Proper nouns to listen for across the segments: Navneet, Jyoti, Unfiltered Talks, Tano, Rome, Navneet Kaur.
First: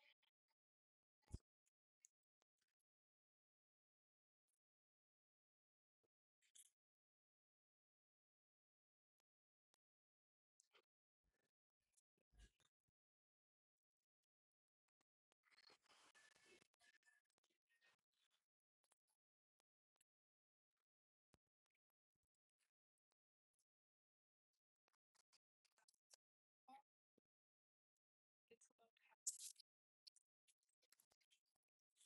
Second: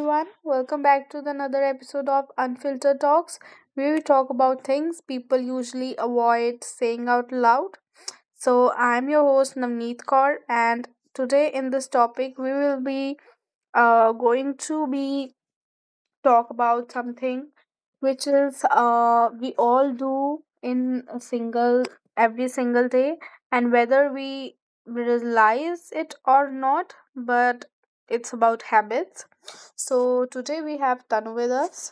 everyone. Welcome back to the another episode of Unfiltered Talks, where we talk about things people usually avoid saying out loud. So, I'm your host Navneet Kaur, and today in this topic, we will be going to be talk about something which is we all do in a single every single day and whether we realize it or not but it's about habits. So today we have Tanu with us.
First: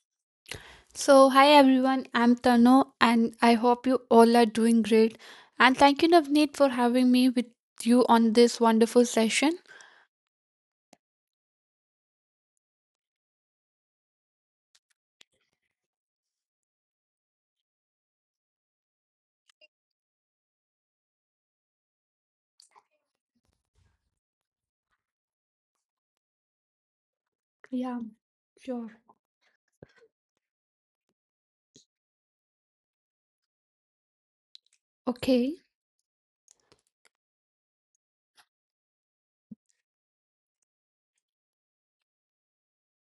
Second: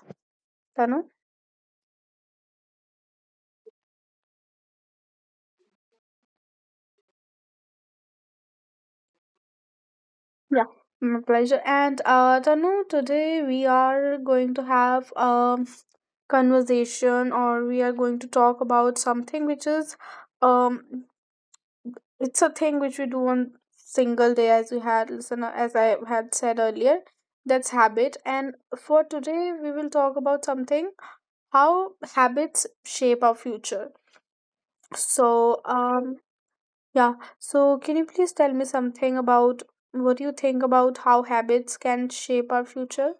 Tanu, So, hi everyone, I'm Tano and I hope you all are doing great. And thank you, Navneet, for having me with you on this wonderful session. yeah, my pleasure. And Tanu, today we are going to have conversation, or we are going to talk about something which is, um it's a thing which we do on single day, as we had listen, as I had said earlier, that's Yeah, habit. And sure. for today we will talk about something: how habits shape our future. So Okay. Yeah, so can you please tell me something about what you think about how habits can shape our future?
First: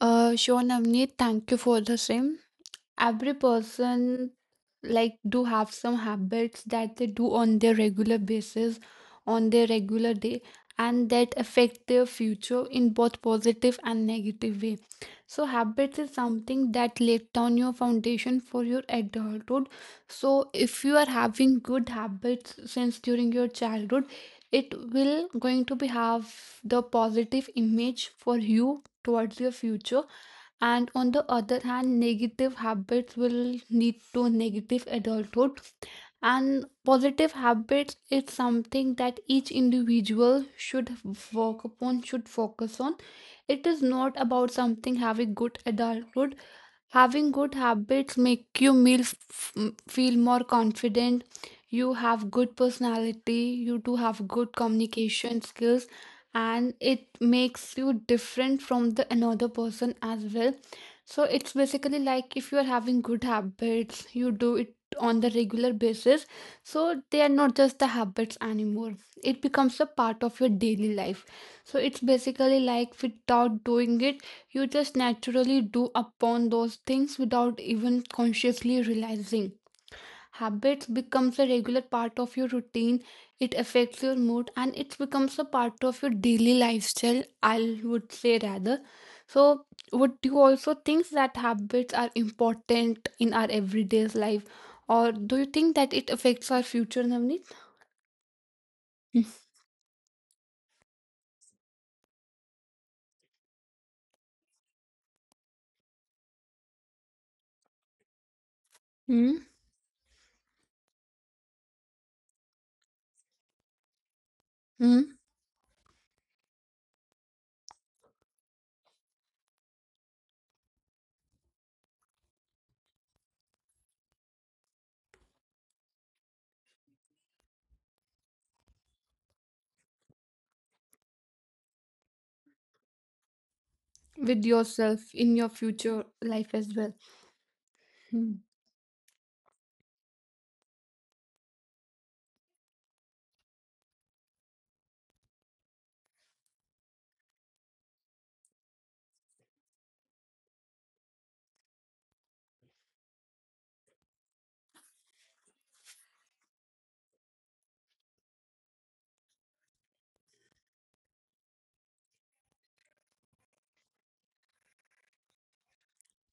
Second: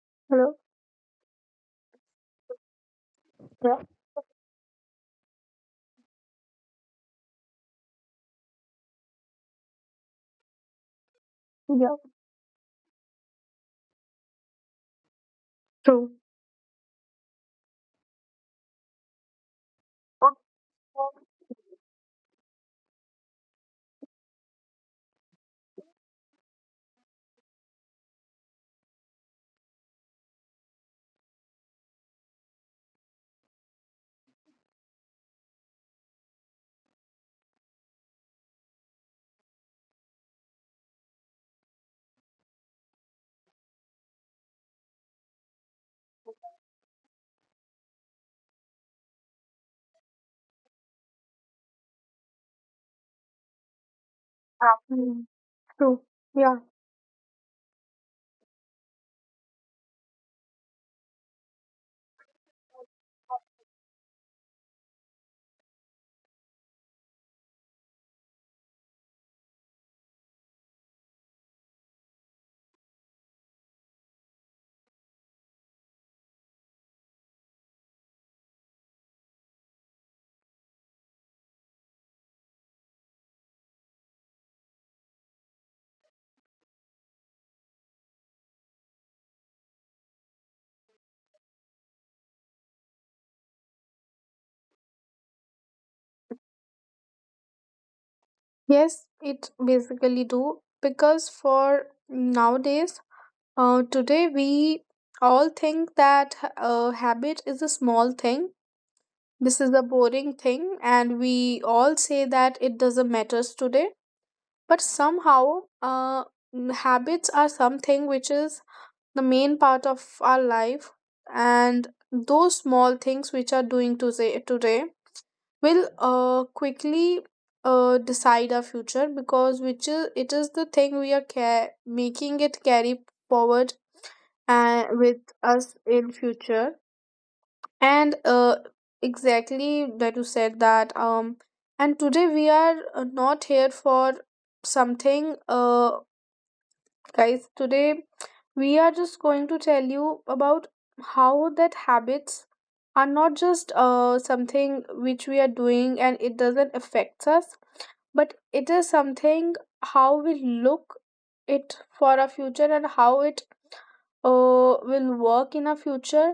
Uh, Hello. sure, Navneet, thank you for the same. Every Yeah, person like do have some habits that they do on their regular basis, on their regular day, and that affect yeah, their future in both positive and negative way. So habits is true. something that laid down your foundation for your adulthood. So if you are having good habits since during your childhood, it will going to be have the positive image for you towards your future. And on the other hand, negative habits will lead to negative adulthood, and positive habits is something that each individual should work upon, should focus on. It is not about something having good adulthood. Having good habits make you feel more confident. You have good personality. You do have good Mm. communication skills, True. Yeah. and it makes you different from the another person as well. So it's basically like if you are having good habits, you do it on the regular basis. So they are not just the habits anymore. It becomes a part of your daily life. So it's basically like without doing it you just naturally do upon those things without even consciously realizing. Habits becomes a regular part of your routine. It affects your mood and it becomes a part of your daily lifestyle, I would say rather. So would you also think that habits are important in our everyday life? Or do you think that it affects our future, Navneet? Yes, it basically do, because for nowadays, today, we all think that a habit is a small thing. Hmm. This is a boring thing, and we all say that it doesn't matters today. But somehow, uh, habits are something which is the main part of our life, and those small things which are doing today will quickly decide our future, because which is it is the thing we are making it carry forward With with yourself in your us future in life future. as well. And Hmm. Exactly that you said that, and today we are not here for something. Guys, today we are just going to tell you about how that habits are not just something which we are doing and it doesn't affect us, but it is something how we look it for our future, and how it uh, will work in our future,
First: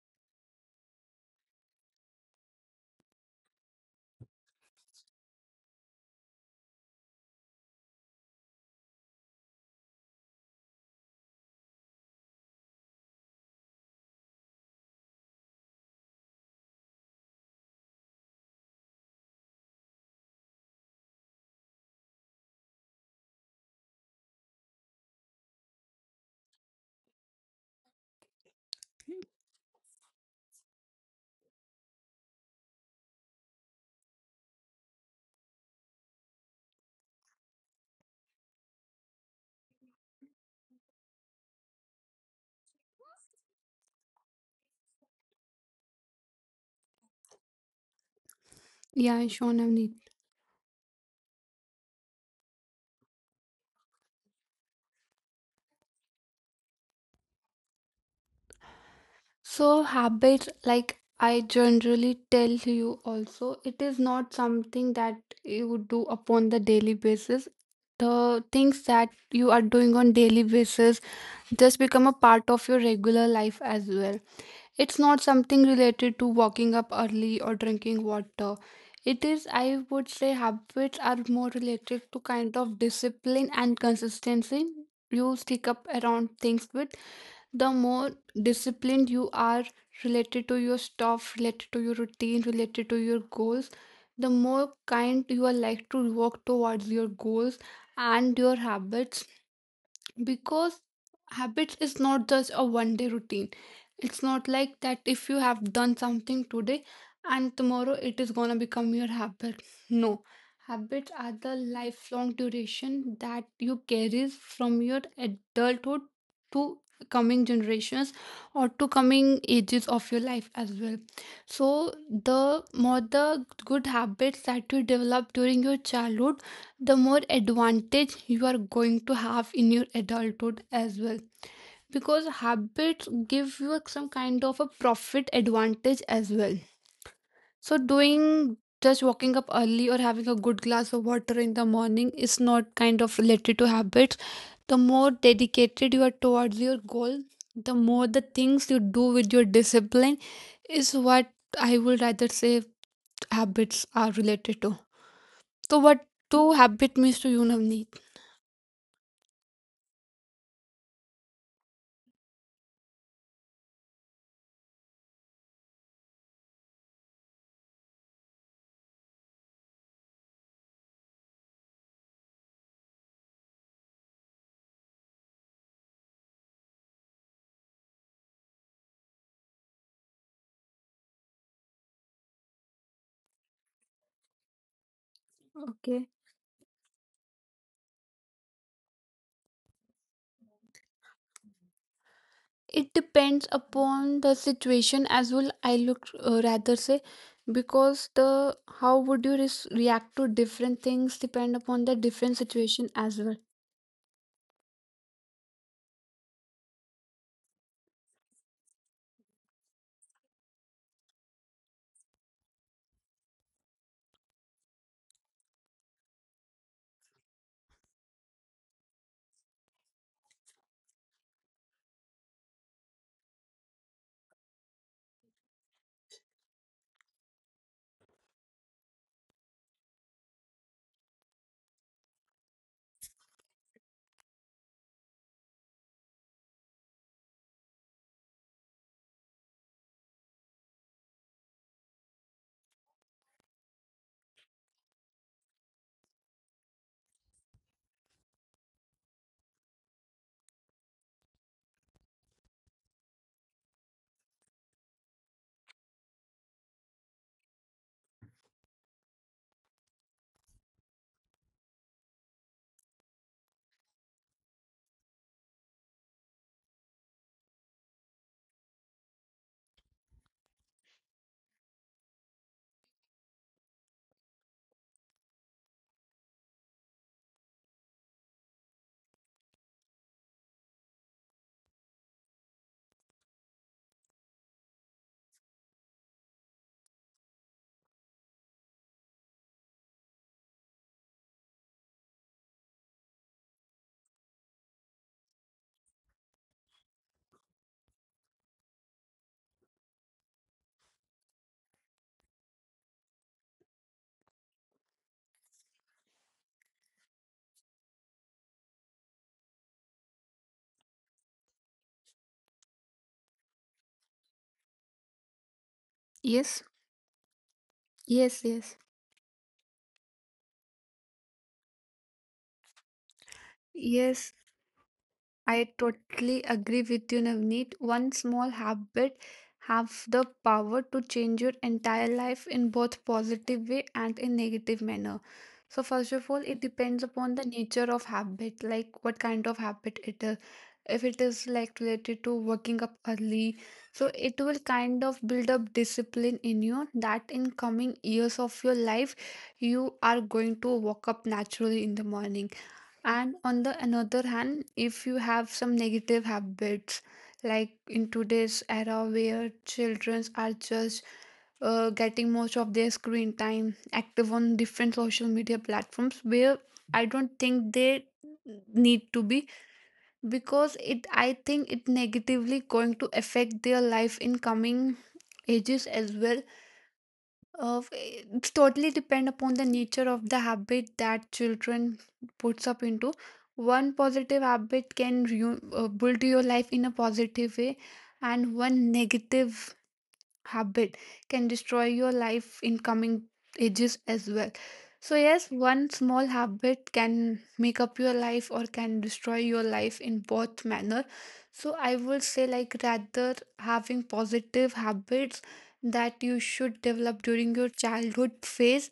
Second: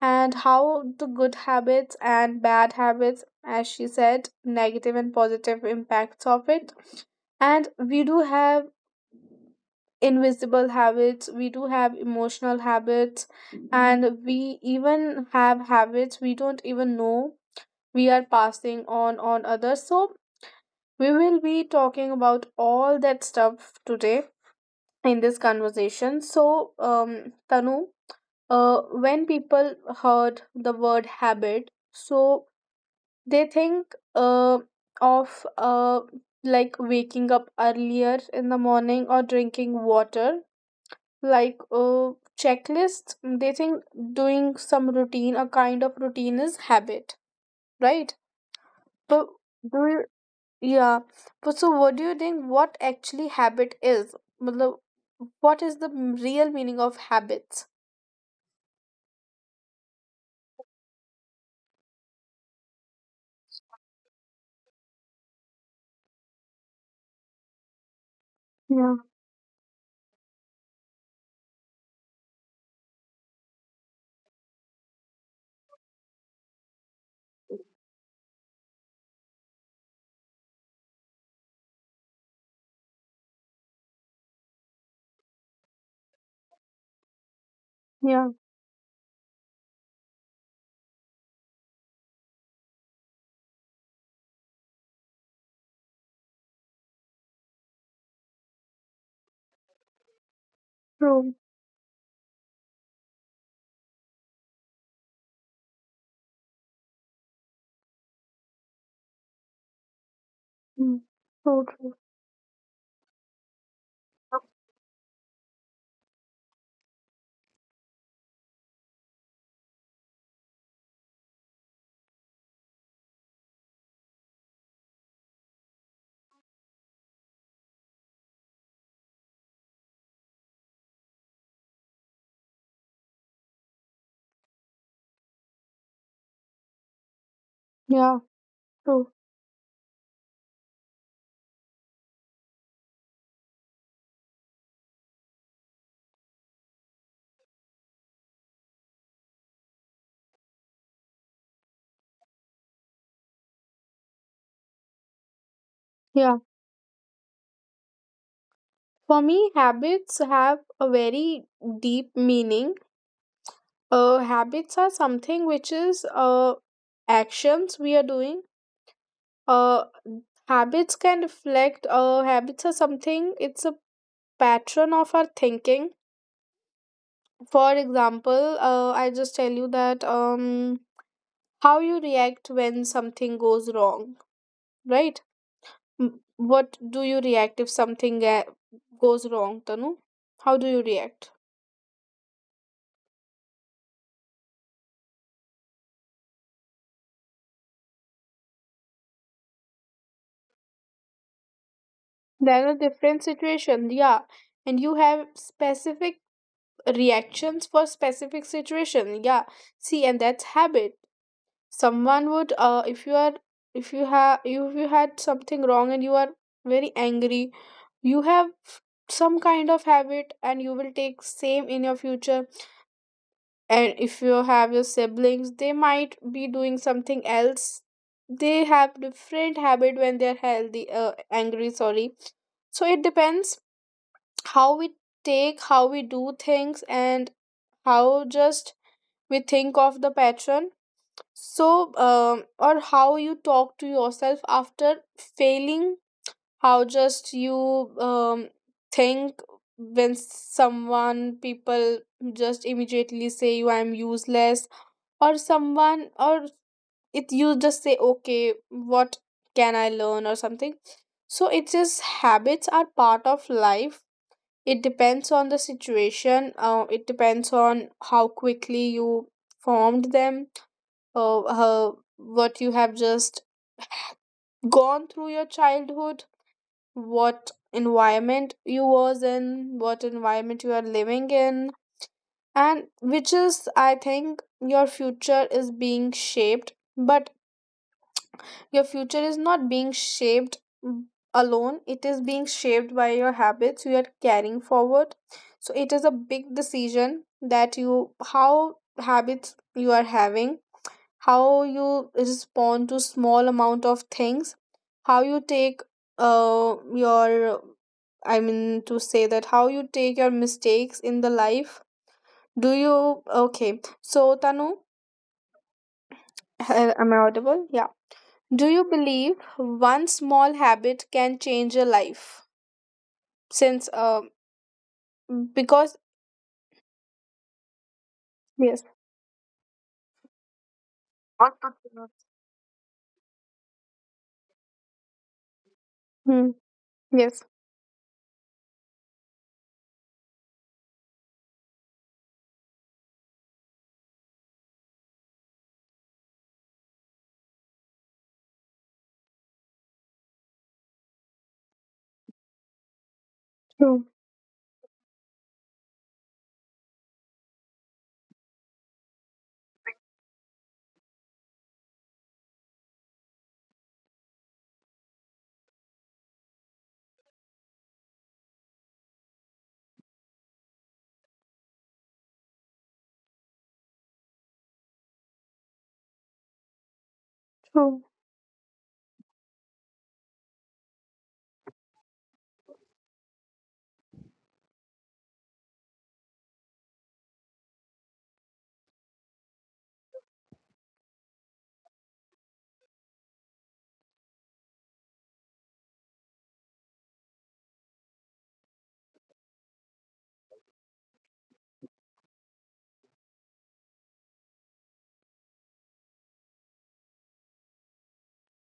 and how the good habits and bad habits, as she said, negative and positive impacts of it. And we do have invisible habits, we do have emotional habits, and we even have habits we don't even know we are passing on others. So we will be talking about all that stuff today in this conversation. So Tanu, when people heard the word habit, so they think of like waking up earlier in the morning or drinking water, like checklists. They think doing some routine, a kind of routine, is habit, right? Yeah, But sure, do Navneet. you, yeah. But so, what do you think? What actually habit is? मतलब, What is the real meaning of habits? So, habit, like I generally tell you also, it is not something that you would do upon the daily basis. The things Yeah, that you are doing on daily basis just become a part of your regular life as well. It's not something related to waking up early or drinking water. It is, I would say, habits are more related to kind of discipline and consistency. You stick up around things with the more yeah, disciplined you are related to your stuff, related to your routine, related to your goals, the more kind you are like to work towards your goals and your habits, because true. habits is not just a one day routine. It's not like that if you have done something today and tomorrow it is gonna become your habit. No, Mm, habits are the true. lifelong duration that you carries from your adulthood to coming generations or to coming ages of your life as well. So the more the good habits that you develop during your childhood, the more advantage you are going to have in your adulthood as well, because habits give you some kind of a profit advantage as well. So Yeah, doing just true. waking up early or having a good glass of water in the morning is not kind of related to habits. The more dedicated you are towards your goal, the more the things you do with your discipline is what I would rather say habits are related to. So what Yeah. do habit means to you, Navneet? For me, habits have a very deep meaning. Habits are something which is actions we are doing. Uh, Habits can habits are something, it's a pattern of our thinking. For example, I just tell you that, how you react when something goes wrong, right? What do you react if something goes wrong, Tanu? How do you react? It depends upon the situation as well, I look rather say, because the how would you react to different things depend upon the different There are situation different as well. situations, yeah. And you have specific reactions for specific situation, yeah. See, and that's habit. Someone would, if you had something wrong and you are very angry, you have some kind of habit, and you will take same in your future. And if you have your siblings, they might be doing something else. They have different habit when they are angry. Sorry. So it depends how we take, how we do things, and how just we think of the pattern. So or how you talk to yourself after failing, how just you think when someone people just immediately say you I'm useless, or someone, or it you just say okay what can I learn or something. So it's just habits are part of life. It depends on the situation. It depends on how quickly you formed them, uh, uh, what you have just gone through your childhood, what environment you was in, what environment you are living in, and which is, I think, your future is being shaped. But your future is not being shaped, mm, alone, it is being shaped by your habits you are carrying forward. So it is a big decision that you how habits you are having, how you respond to small amount of things, how you take your I mean to say that how you take your mistakes in the life. Do you okay? So Tanu, Yes. h- am I audible? Yeah. Yes. Do you Yes. believe one small habit can change a life? Since, Yes, I because, totally agree with you, Navneet. One small yes. habit have the power to change your entire life in both positive way and in negative manner. So first of all, Hmm. it depends Yes. upon the nature of habit, like what kind of habit it is. If it is like related to waking up early, so it will kind of build up discipline in you that in coming years of your life, you are going to wake up naturally in the morning, and on the True. another hand, if you have some negative habits, like in today's era where children are just getting most of their screen time active on different social media platforms, where I don't think they need to be because it I think it negatively going to affect their life in coming ages as well. Uh, True. it's totally depend upon the nature of the habit that children puts up into. One positive habit can build your life in a positive way, and one negative habit can destroy your life in coming ages as well. So, yes, one small habit can make up your life or can destroy your life in both manner. So, I would say, like, rather having positive habits that you should develop during your childhood phase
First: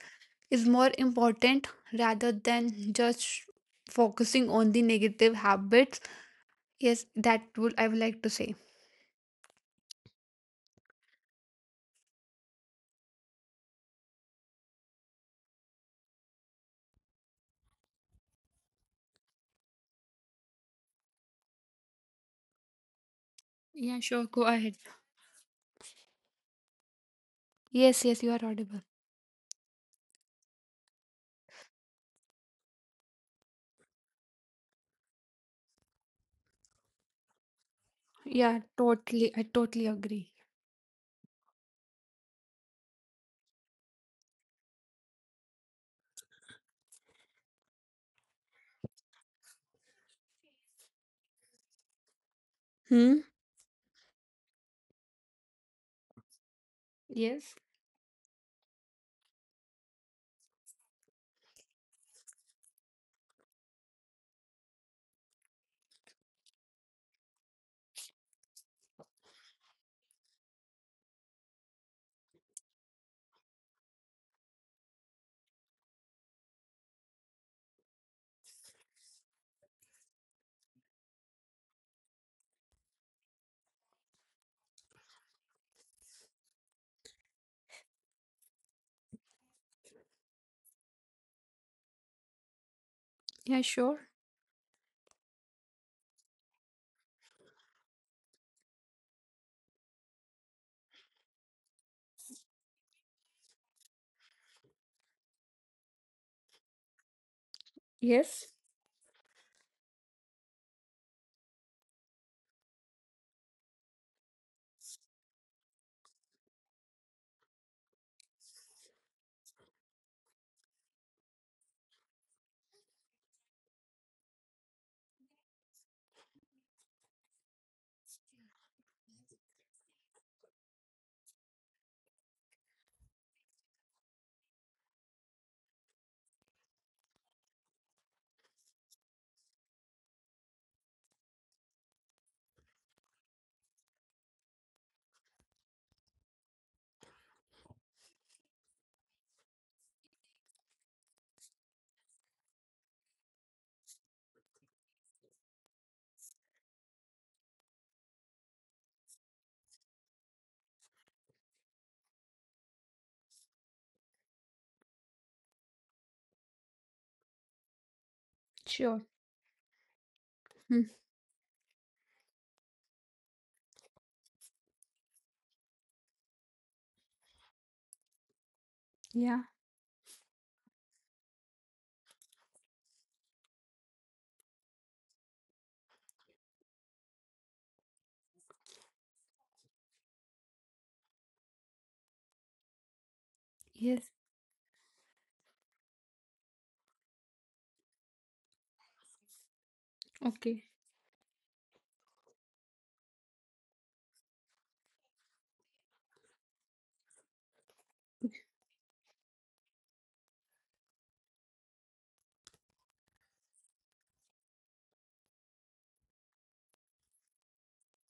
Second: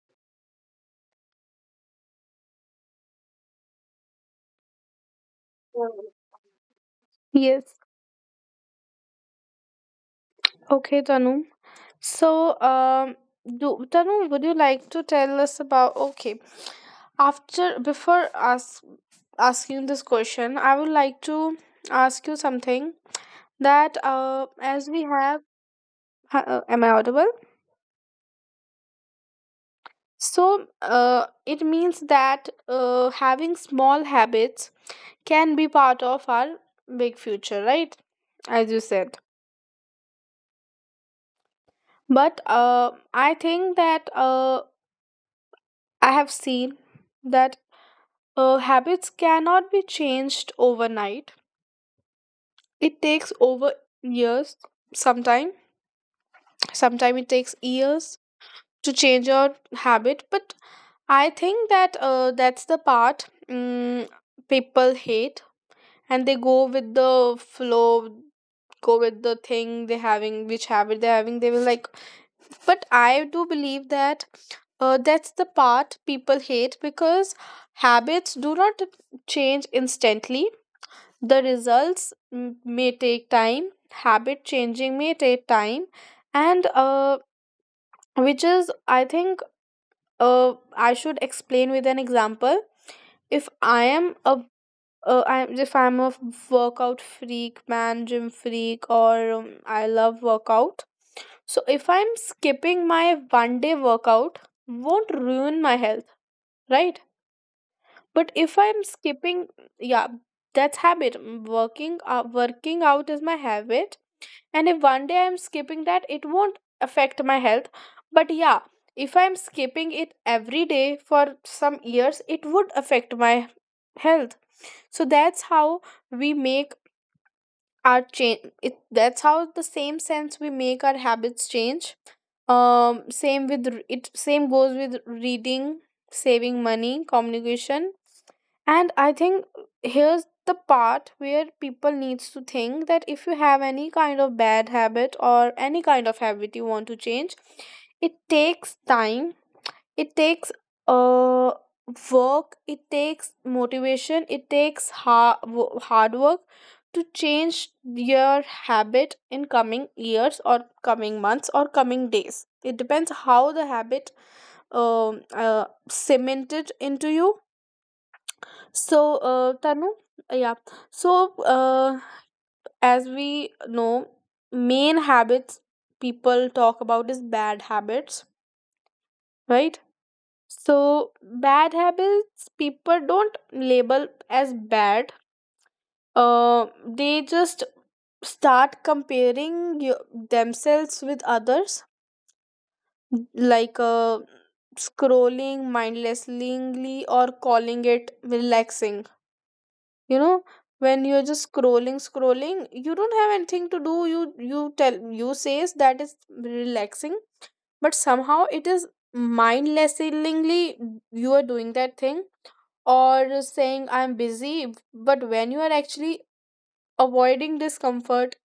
is more important rather than just focusing on the negative habits. Yes, that would Yes. I would like to say. Okay, Tanu. So, do Tanu, would you like to tell us about? Okay, after before ask asking this question, I would like to ask you something that Yeah, sure. Go ahead. Am I audible? Yes, yes, you are audible. So it means that having small habits can be part of our big future, right? As Yeah, you said. totally. I totally agree. But I think that I have seen that habits cannot be changed overnight. Hmm? It takes over years, sometime. Yes. Sometime it takes years to change your habit. But I think that that's the part, mm, people hate, and they go with the flow, go with the thing they having, which habit they're having they will like. But I do believe that that's the part people hate, because habits do not change instantly. The results may take time. Habit changing may take time. And which is, I think, uh, I should explain with an example. If Yeah, I am sure. a I'm if I'm a workout freak, man, gym freak, or I love workout. So if I'm skipping my one day workout, won't ruin my health, right? But if Yes. I'm skipping, yeah, that's habit. Mm, working out is my habit, and if one day I'm skipping that, it won't affect my health. But yeah, if I'm skipping it every day for some years, it would affect my health. So that's how we make our change it that's how the same sense we make our habits change. Same goes with reading, saving money, communication. And I think here's the part where people needs to think that if you have any kind of bad habit or any kind of habit you want to change, it takes time, it takes uh work, it takes motivation, it takes hard, hard work to change your habit in coming years or coming months or coming days. It depends how the habit cemented into you. So Sure. Tanu, yeah, Hmm. so as we know, main habits people talk about is bad habits, Yeah. right? So bad habits people don't label as bad. They just start comparing themselves with others, like Yes. Scrolling mindlessly or calling it relaxing. You know, Okay. when you're just scrolling, you don't have anything to do. You tell you says that is relaxing, but somehow it is mindlessly you are doing that thing, or saying I'm busy. But when you are actually avoiding discomfort,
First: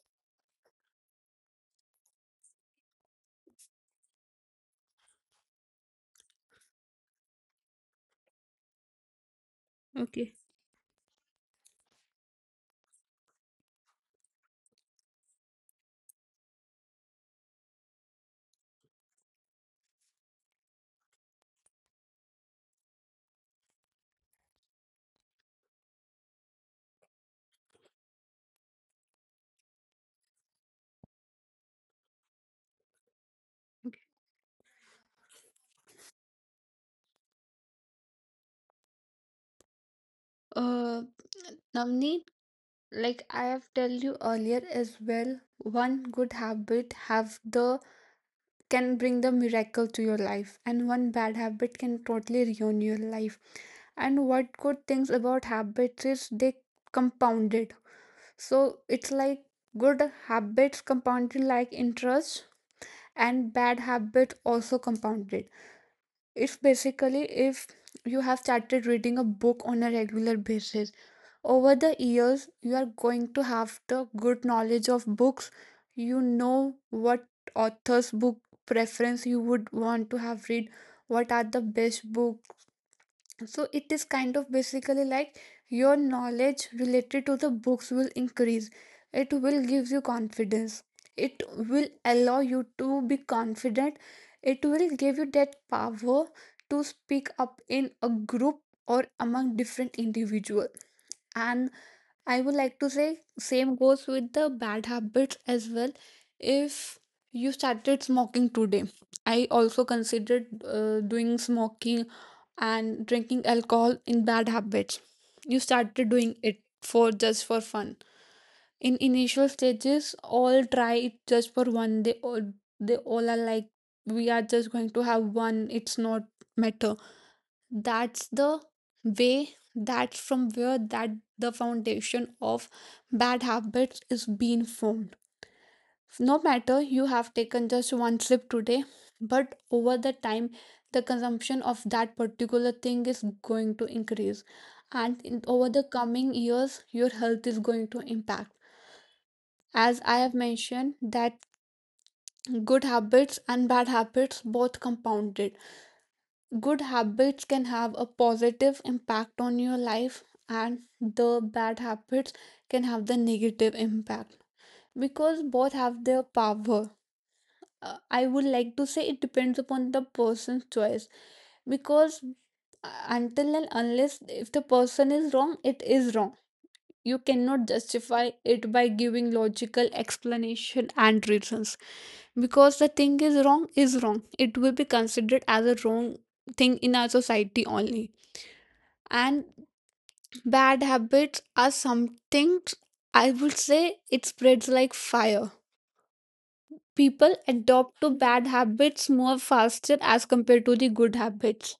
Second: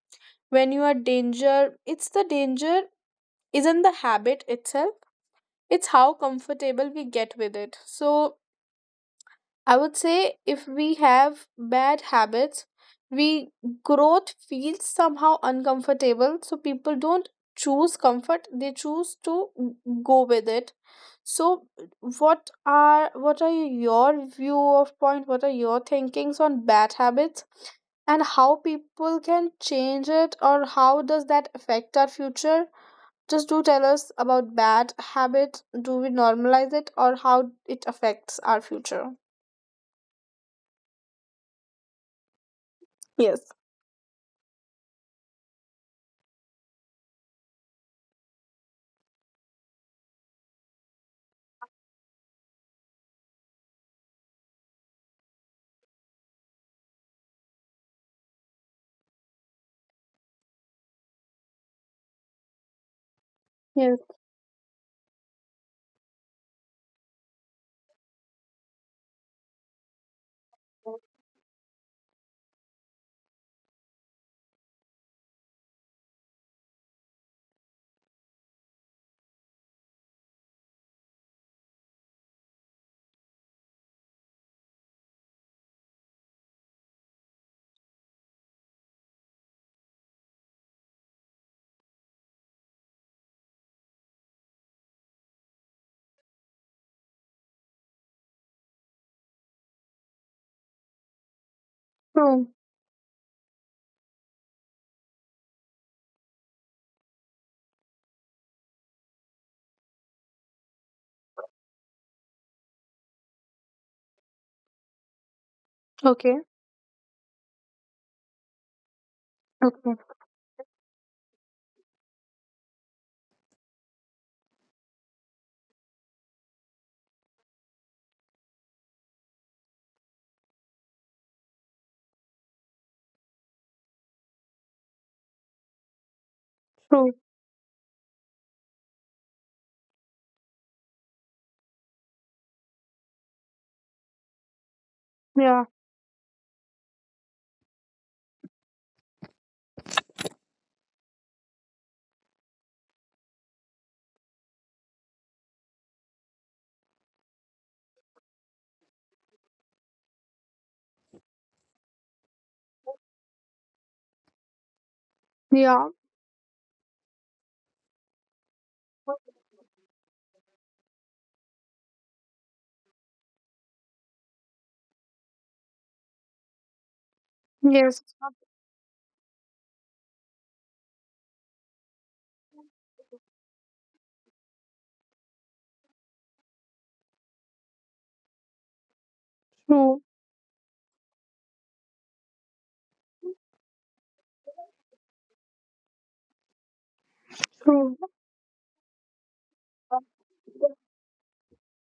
when it's the danger isn't the habit itself, it's how comfortable we get with it. So I would Okay. say if we have bad habits, we growth feels somehow uncomfortable. So people don't choose comfort, they choose to go with it. So, what are your view of point? What are your thinkings on bad habits and how people can change it, or how does that affect our future? Just do tell us about bad habits. Do we normalize it, or how it affects our future? Uh, Navneet, like Yes. I have tell you earlier as well, one good habit have the can bring the miracle to your life, and one bad habit can totally ruin your life. And what good things about habits is they compounded. So it's like good habits compounded like interest and bad Yes, habit also compounded if basically if you have started reading a book on a regular basis, over the years you are going to have the good knowledge of books. You know what author's book preference you would want to have read, what are the best book. So it is kind of basically like your knowledge related to the books will increase. It will give you confidence. It will allow you to be confident. It will give you that power to speak up in a group or among different individuals. And I true. would like to say same goes with the bad habits as well. If you started smoking today, I also considered doing smoking and drinking alcohol in bad habits. You started Okay, doing it for just for fun. In initial okay, stages, all try it just for one. They all, are like, we are just going to have one. It's not matter. That's the way, that's from where that the foundation of bad habits is being formed. No matter true. you have taken just one sip today, but over the time the consumption of that particular thing is going to increase, and Yeah, over the coming years your health is going to impact. As I have mentioned that good habits and bad habits both compounded, good habits can have a positive impact on your life, and the bad habits can have the negative impact because both yeah. have their power. I would like to say it depends upon the person's choice, because until and unless if the person is wrong, it is wrong. You cannot Yes, justify it by giving logical explanation and reasons, because the thing is wrong is wrong, it will be considered as a wrong thing in our society only. And true, bad habits are something I would say it spreads like fire. People true. adopt to bad habits more faster as compared to the good habits.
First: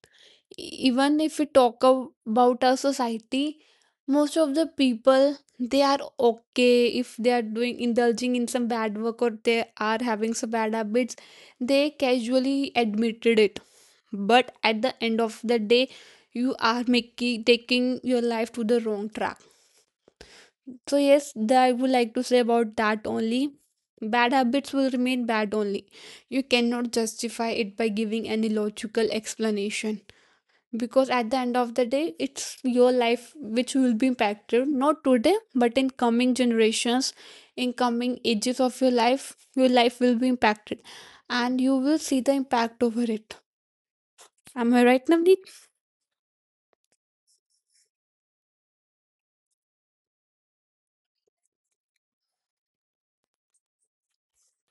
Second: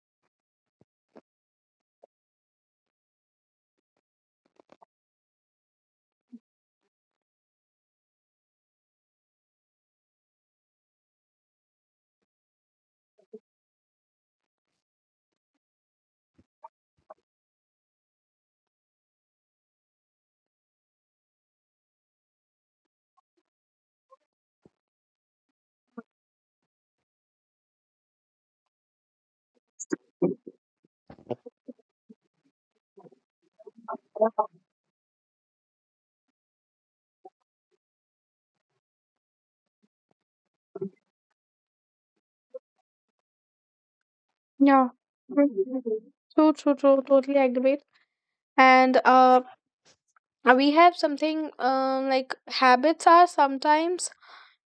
Even if we talk about our society, most of the people they are okay if they are doing indulging in some bad work or they are having some bad habits. They casually admitted it, but at the end of the day, you are making taking your life to the wrong track. So yes, that I would like to say about that only. Bad habits will remain bad only. You cannot justify it by giving any logical explanation, because at the end of the day, it's your life which will be impacted not today but in coming generations, in coming ages of your life will be impacted and you will see the impact over it. Am I Yeah, right, Navneet? true, true, true. True. Totally agree. And we have something, like habits are sometimes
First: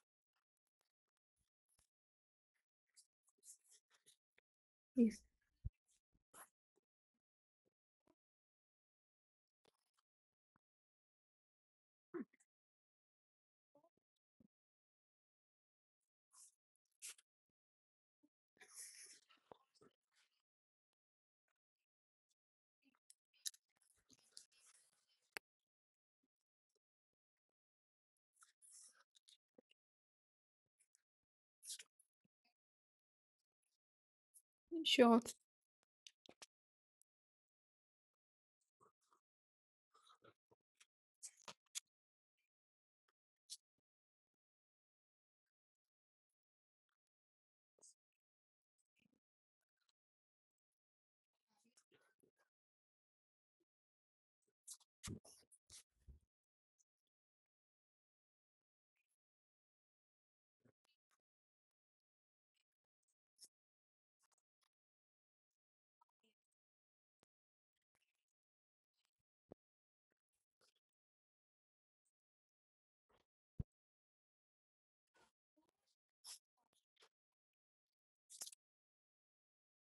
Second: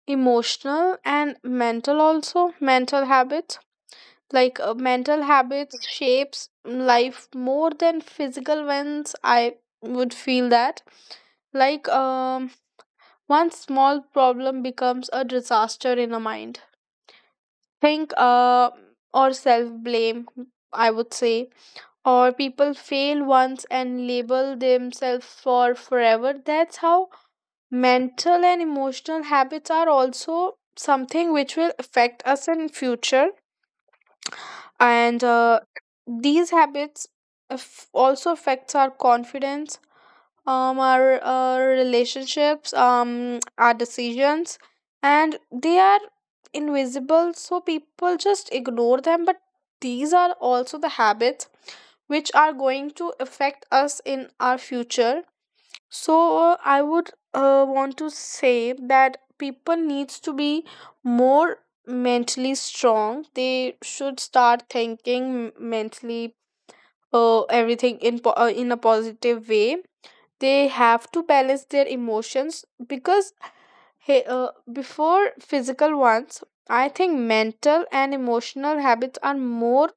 emotional and mental also, mental habits, like mental Yes. habits shapes life more than physical ones, I would feel that. Like, one small problem becomes a disaster in a mind, think, or self blame, I would say, or people fail once and label themselves for forever. That's how mental and emotional habits are also something which will affect us in future. And Sure. These habits also affects our confidence, our relationships, our decisions, and they are invisible so people just ignore them, but these are also the habits which are going to affect us in our future. So I would want to say that people needs to be more mentally strong. They should start thinking mentally in a positive way. They have to balance their emotions because before physical ones, I think mental and emotional habits are more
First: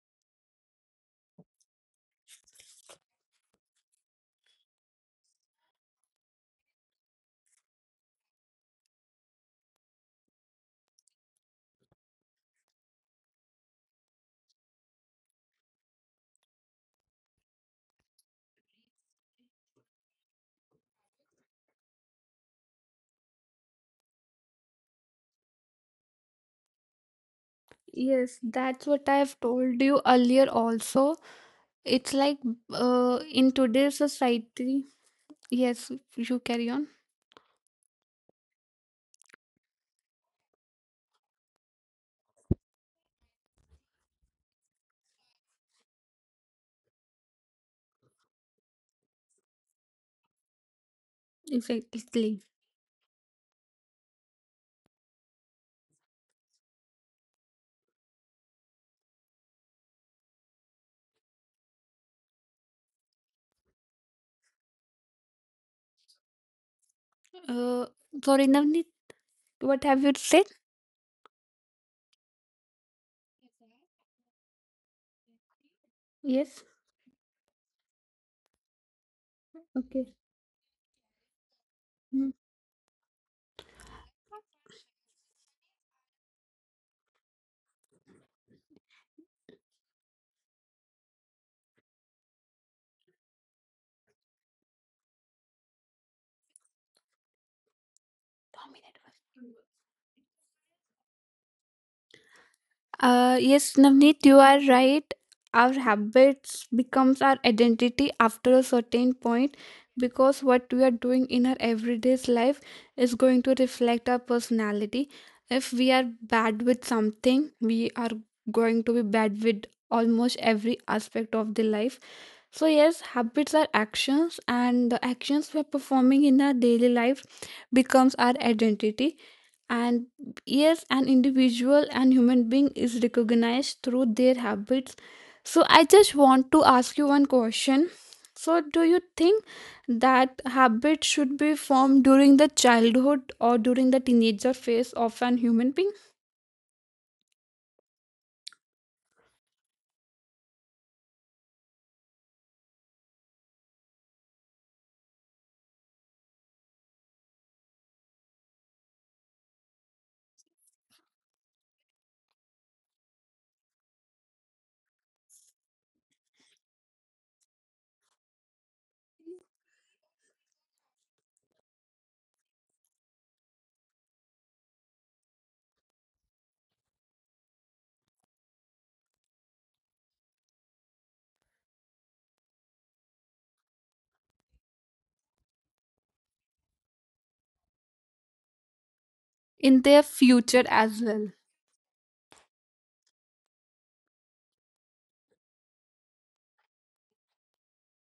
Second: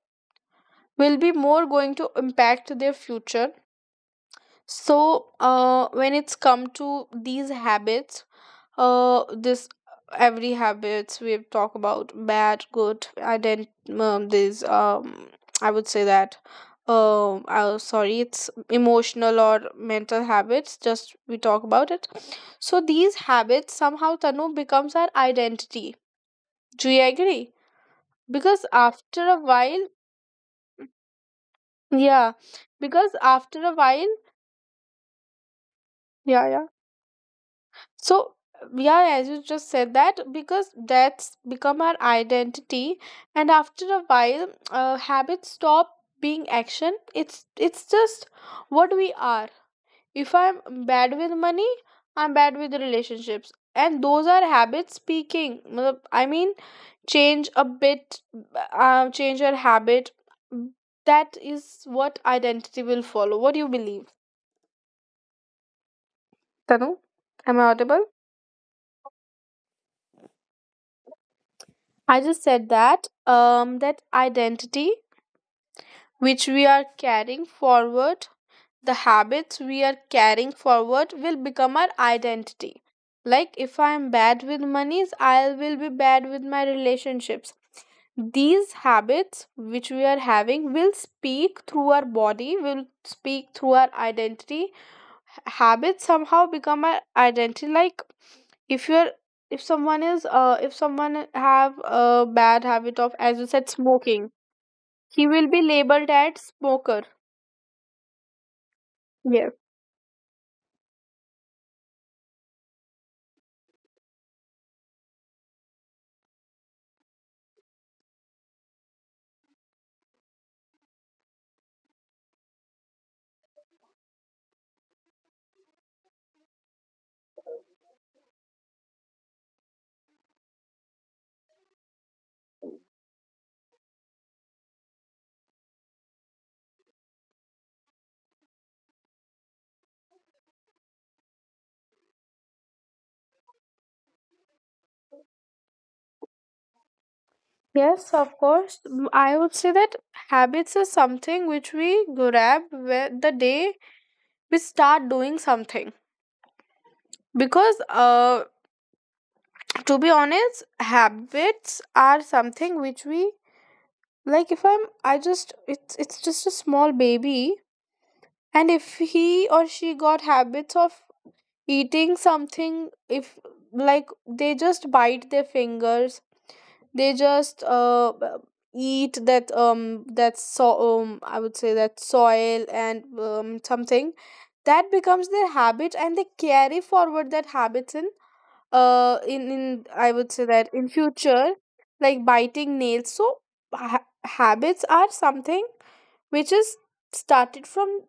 will be more going to impact their future. So when it's come to these habits this every habits we've talked about bad good ident these I would say that sorry it's emotional or mental habits just we talk about it. So these habits somehow Tanu becomes our identity. Do you agree? Yes, that's what Because I've after told a you while, earlier also. It's like yeah, in because today's after a while, society, yes, you carry on. yeah, yeah. So, yeah, as you just said that, because that's become our identity, and after a while, habits stop being action. It's just what we are. If I'm bad with money, Exactly. I'm bad with relationships, and those are habits speaking. मतलब, I mean, change a bit, change your habit. That is what identity will follow. What do you believe, Tanu? Uh, Am I Sorry, audible? Navneet, what have you said? I just said that that identity Yes. which we are carrying forward, the habits Okay. we are carrying forward will become our Mm. identity. Like if I am bad with monies, I will be bad with my relationships. These habits which we are having will speak through our body, will speak through our identity. Habits somehow become our identity. Like if Dominant. you're if someone is if someone have a bad habit of, as you said, Yes, Navneet, smoking, you are right. he will be Our labeled as habits smoker. becomes our identity after a certain Yes, point because what we are doing in our everyday's life is going to reflect our personality. If we are bad with something, we are going to be bad with almost every aspect of the life. So yes, habits are actions, and the actions we are performing in our daily life becomes our identity, and yes, an individual and human being is recognized through their habits. So I just want to ask you one question. So do you think that habits should be formed during the childhood or during the teenager phase of an human being, yes, of course. Mm, I would say that habits is something which we grab where the day we start doing something because to be honest habits are something which we, like if I'm I just it's just a small baby, and if he or she got habits of eating something, if like they just bite their fingers, they just eat that that. So I would say that soil and something, that becomes their habit and they carry forward that habits in in their I would say future that in as well? future, like biting nails. So habits are something which is started from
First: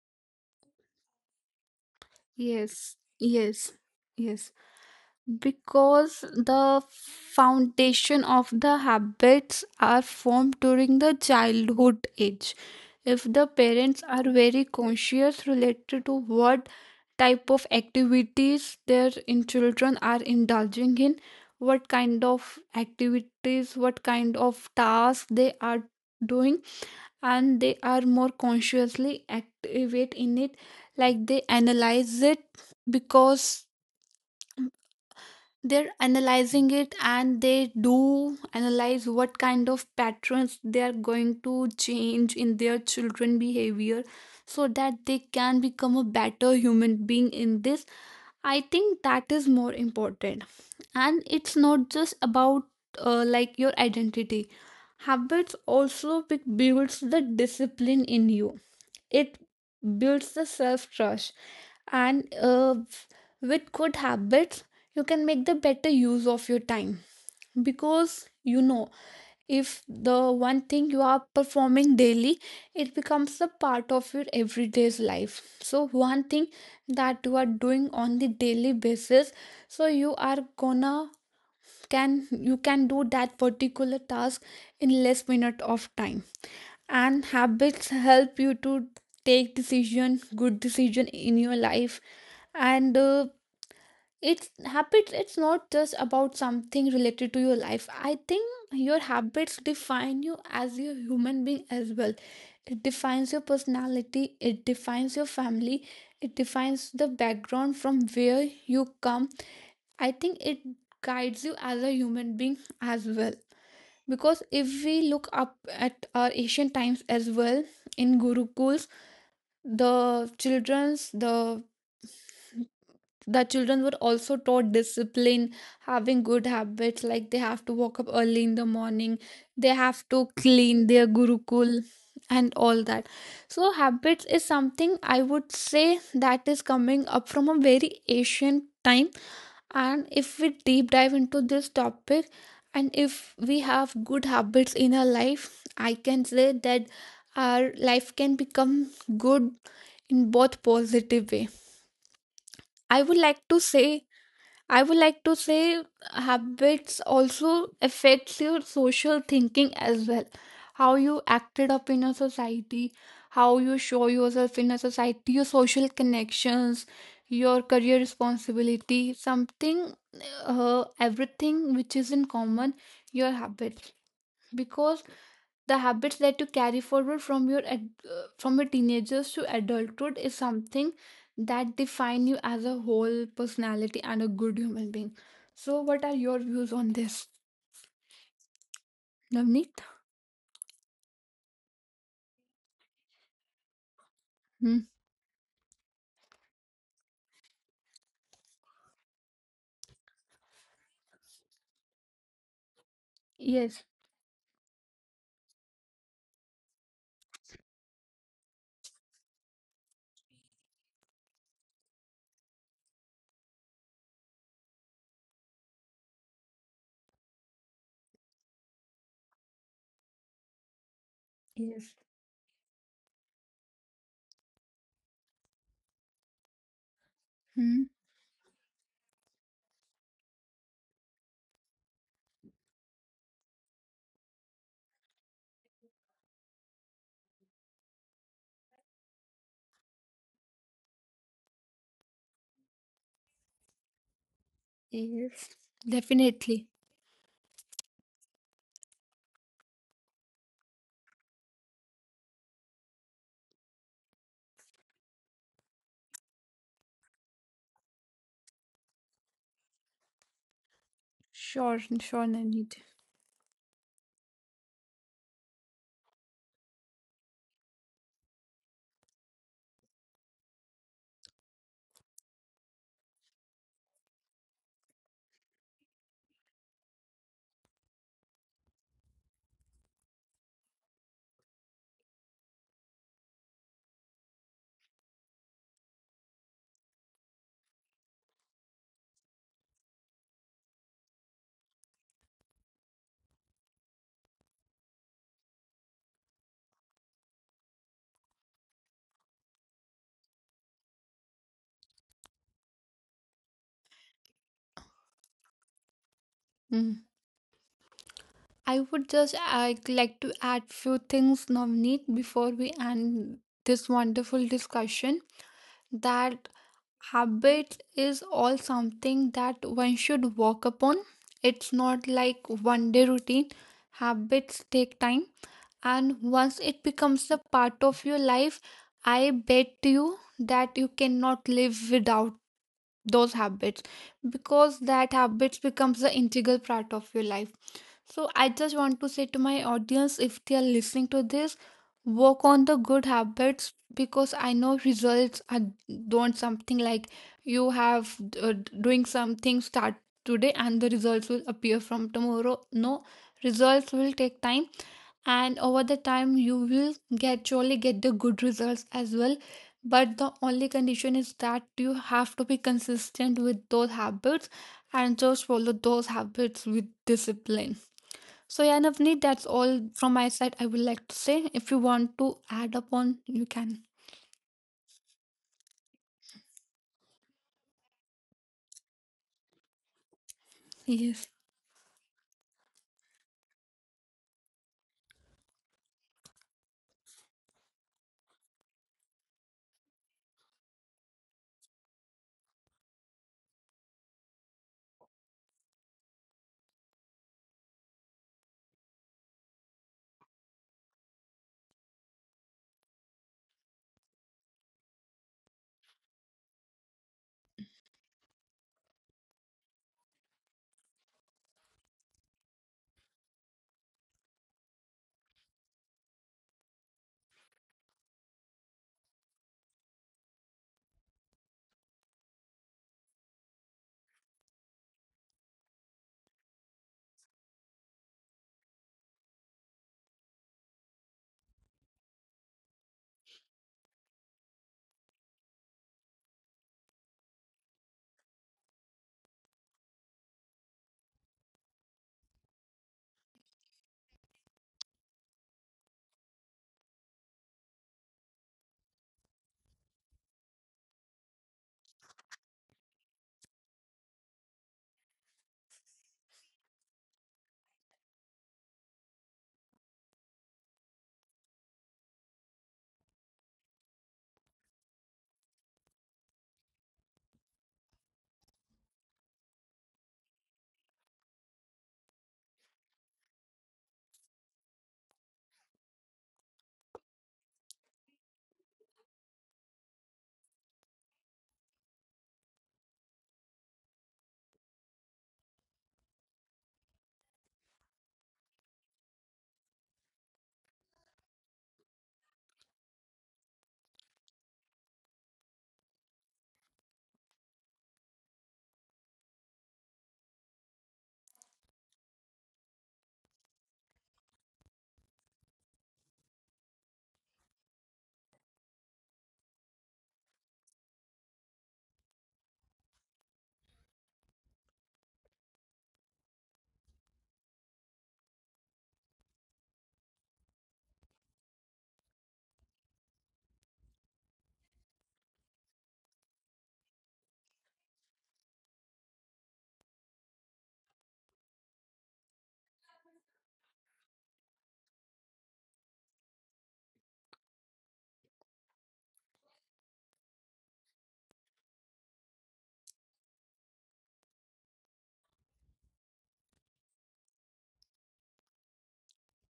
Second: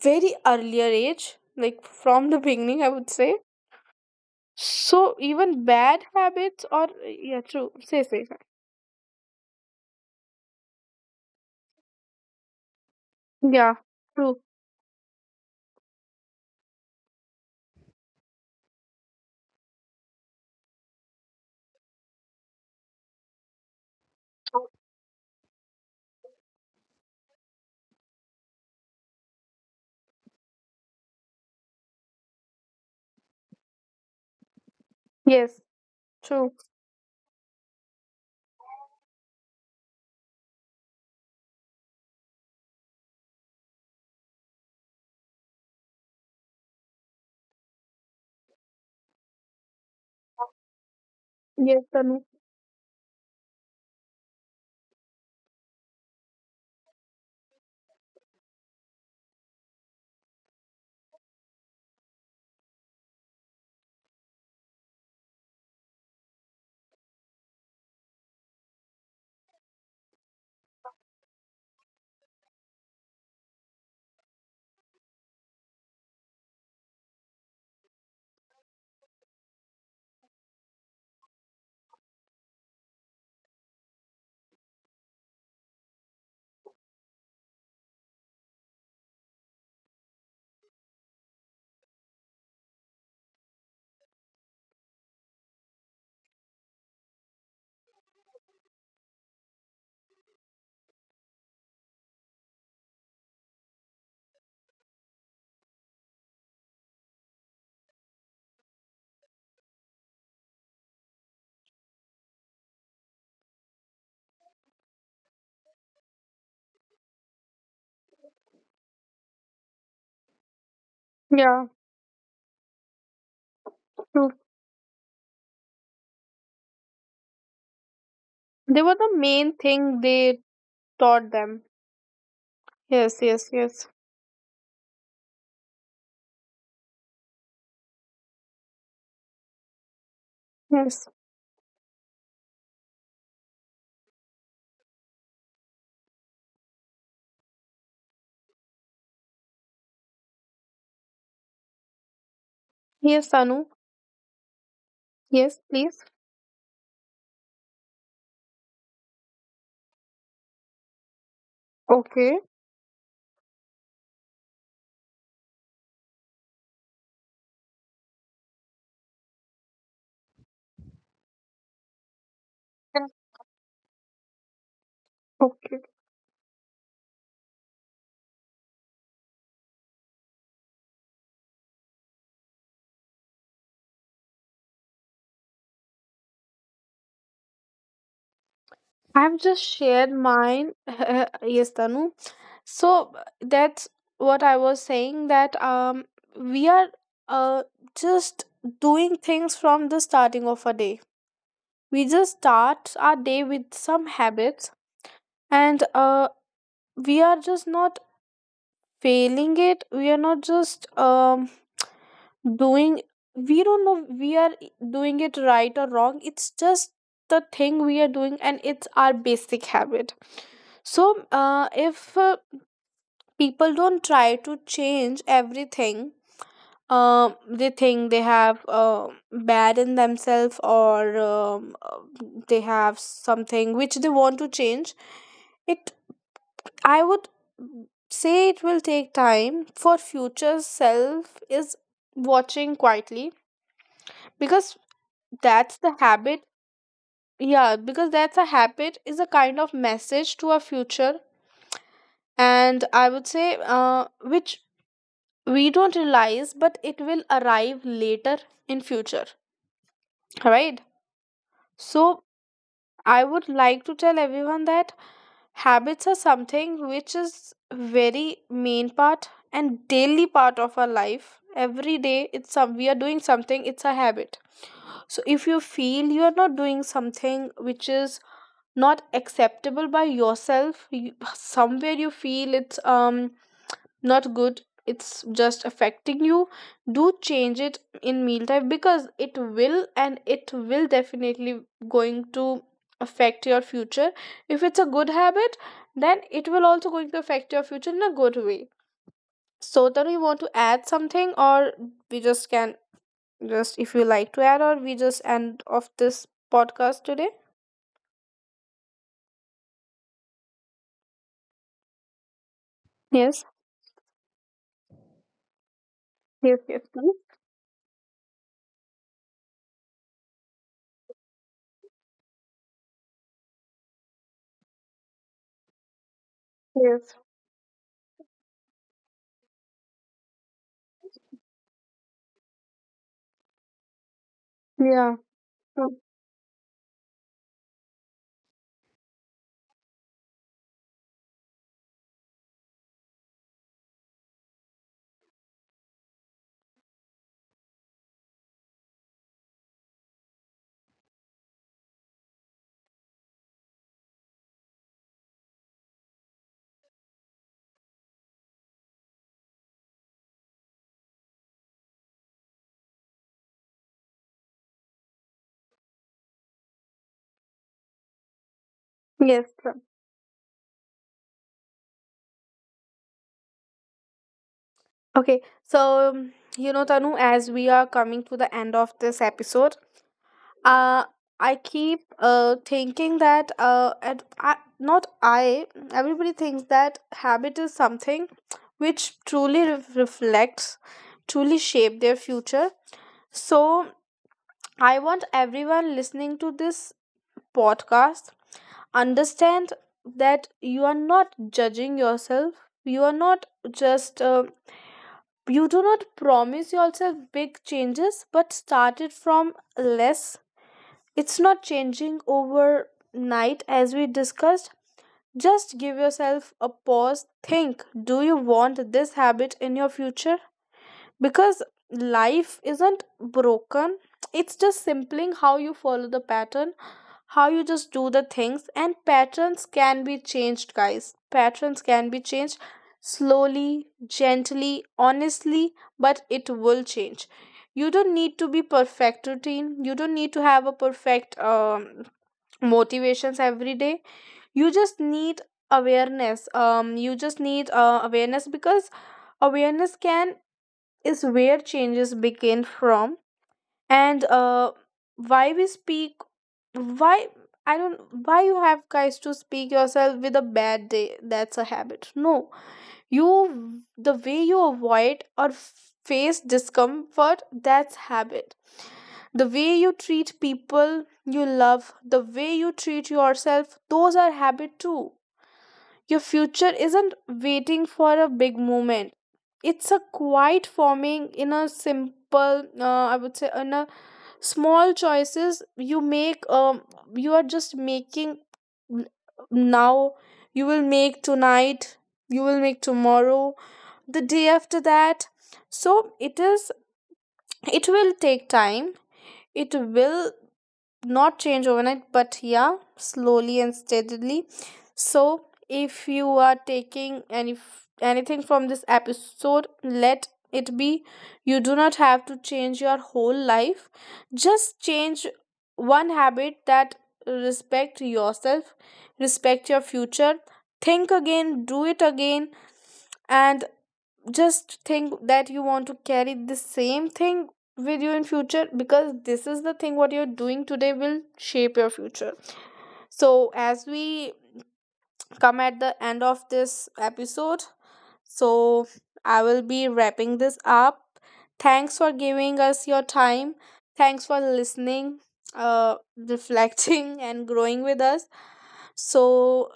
very earlier age, like from the beginning I Yes, would say. yes, yes. So even bad Because habits the or yeah, true. Say, say, foundation say. of the habits are formed during the childhood age. If the Yeah, parents are true. very conscious related to what type of activities their in children are indulging in, what kind of activities, what kind of tasks they are doing, and they are more consciously activate in it, like they analyze it, because Yes, they're true. analyzing it, and they do analyze what kind of patterns they are going to change in their children behavior so that they can become a better human being in this. I think that is more important, and it's Yes, not just Tanu. about like your identity. Habits also builds the discipline in you. It builds the self trust, and with good habits you can make the better use of your time, because you know, if the one thing you are performing daily, it becomes a part of your everyday's life. So one thing that you are doing on the daily basis, so you are gonna, can, you can do that particular task in less minute of time. And habits help you to take decision, good decision in your life. And it's habits, it's not just about something related to your life, I think. Your habits define you as a human being as well. It defines your personality, it defines your family, it defines the background from where you come. I think it guides you as a human being as well, because if we look up at our ancient times as well, in gurukuls, the Yeah, the children were true. also taught discipline, having good habits, like they have to wake up early in the They were the morning, main they have thing to they clean their taught them. gurukul and all that. Yes, yes, So yes, habits is something, I would say, that is coming up from a very ancient time. And if we deep yes, dive into this topic, and if we have good habits in our life, I can say that our life can become good in both positive way. I yes, would like Tanu. to say, I would like to Yes, say, please. habits also affects your social thinking as well. How you acted up in a Okay. society, how you show yourself in a society, your social connections, your career responsibility, something, everything which is in common, your habits. Because Okay. the habits that you carry forward from your from your teenagers to adulthood is something that define you as a whole personality and a good human being. So what are your views on this, I've just navneet? shared mine. Yes, Tanu. So that's what I was Hmm. saying that we are uh just doing things from the starting of a day. We just start our day with Yes, some habits, and we are just not failing it, we are not just doing, we don't know we are doing it right or wrong, it's just the thing we are doing and it's our basic habit. So yes. if people don't try to change everything, they Hmm. think they have bad in themselves, or they have something which they want to change it, I would say it will take time for future self is watching quietly, because Yes. that's the habit. Definitely. Yeah, because that's a habit is a kind of message to our future, and I would say which we don't realize but it will arrive later in future, right? Sure, So sure, navneet. I would like to tell everyone that habits are something which is very main part and daily part of our life. Every day it's some we are doing something, it's a habit. So if you feel you are not doing something which is not acceptable by yourself, you, somewhere you feel it's not good, it's just affecting you, do change it in mealtime because it will and it will definitely going to affect your future. If it's a good habit then it will also going to affect your future in a good way. So then you want to add something or we just can just if you like to add or we just end of this podcast Hmm. today. I would just, I like to add few things, navneet, before we end Yes, this wonderful discussion, yes, that yes, please. habit is all something that one should work upon. It's not like one day routine. Habits take time, and once it Yes, becomes a part of your life, I bet you that you cannot live without those habits, because yeah. that habits Mm. becomes the integral part of your life. So I just want to say to my audience, if they are listening to this, work on the good habits, because I know results are don't something like you have, uh, doing something, start today and the results will appear from tomorrow. No, results will take time, and over the time you will get, surely get the good results as well. But the only condition is that you have to be consistent with those habits and just follow those habits with discipline. So yeah, Navneet, Yes. that's all from my side. I would like to say if you want to add upon, you can. Okay, so you know, Tanu, as we are coming to the end of this episode, uh, Yes. I keep thinking that and I, not I, everybody thinks that habit is something which truly reflects, truly shape their future. So I want everyone listening to this podcast understand that you are not judging yourself. You are not just you do not promise yourself big changes, but start it from less. It's not changing overnight, as we discussed. Just give yourself a pause. Think, do you want this habit in your future? Because life isn't broken, it's just simply how you follow the pattern, how you just do the things, and patterns can be changed guys, patterns can be changed slowly, gently, honestly, but it will change. You don't need to be perfect routine, you don't need to have a perfect motivations every day. You just need awareness, you just need awareness, because awareness can is where changes begin from. And why we speak, why I don't, why you have guys to speak yourself with a bad day, that's a habit. No, you, the way you avoid or face discomfort, that's habit. The way you treat people you love, the way you treat yourself, those are habit too. Your future isn't waiting for a big moment. It's a quiet forming in a simple, I would say, in a small choices you make. You are just making now. You will make tonight. You will make tomorrow. The day after that. So it is. It will take time. It will not change overnight, but yeah, slowly and steadily. So if you are taking any anything from this episode, let it be you do not have to change your whole life. Just change one habit that respect yourself, respect your future, think again, do it again, and just think that you want to carry the same thing with you in future because this is the thing what you're doing today will shape your future. So as we come at the end of this episode, so I will be wrapping this up. Thanks for giving us your time, thanks for listening, reflecting and growing with us. So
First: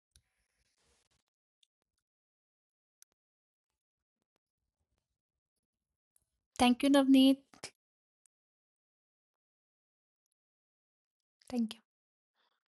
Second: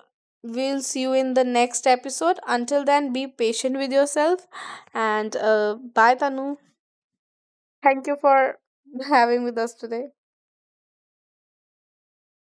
we'll see you in the next episode. Until then, be patient with yourself. And bye, Tanu. Thank you, Navneet. Thank you for having with us today. Thank you.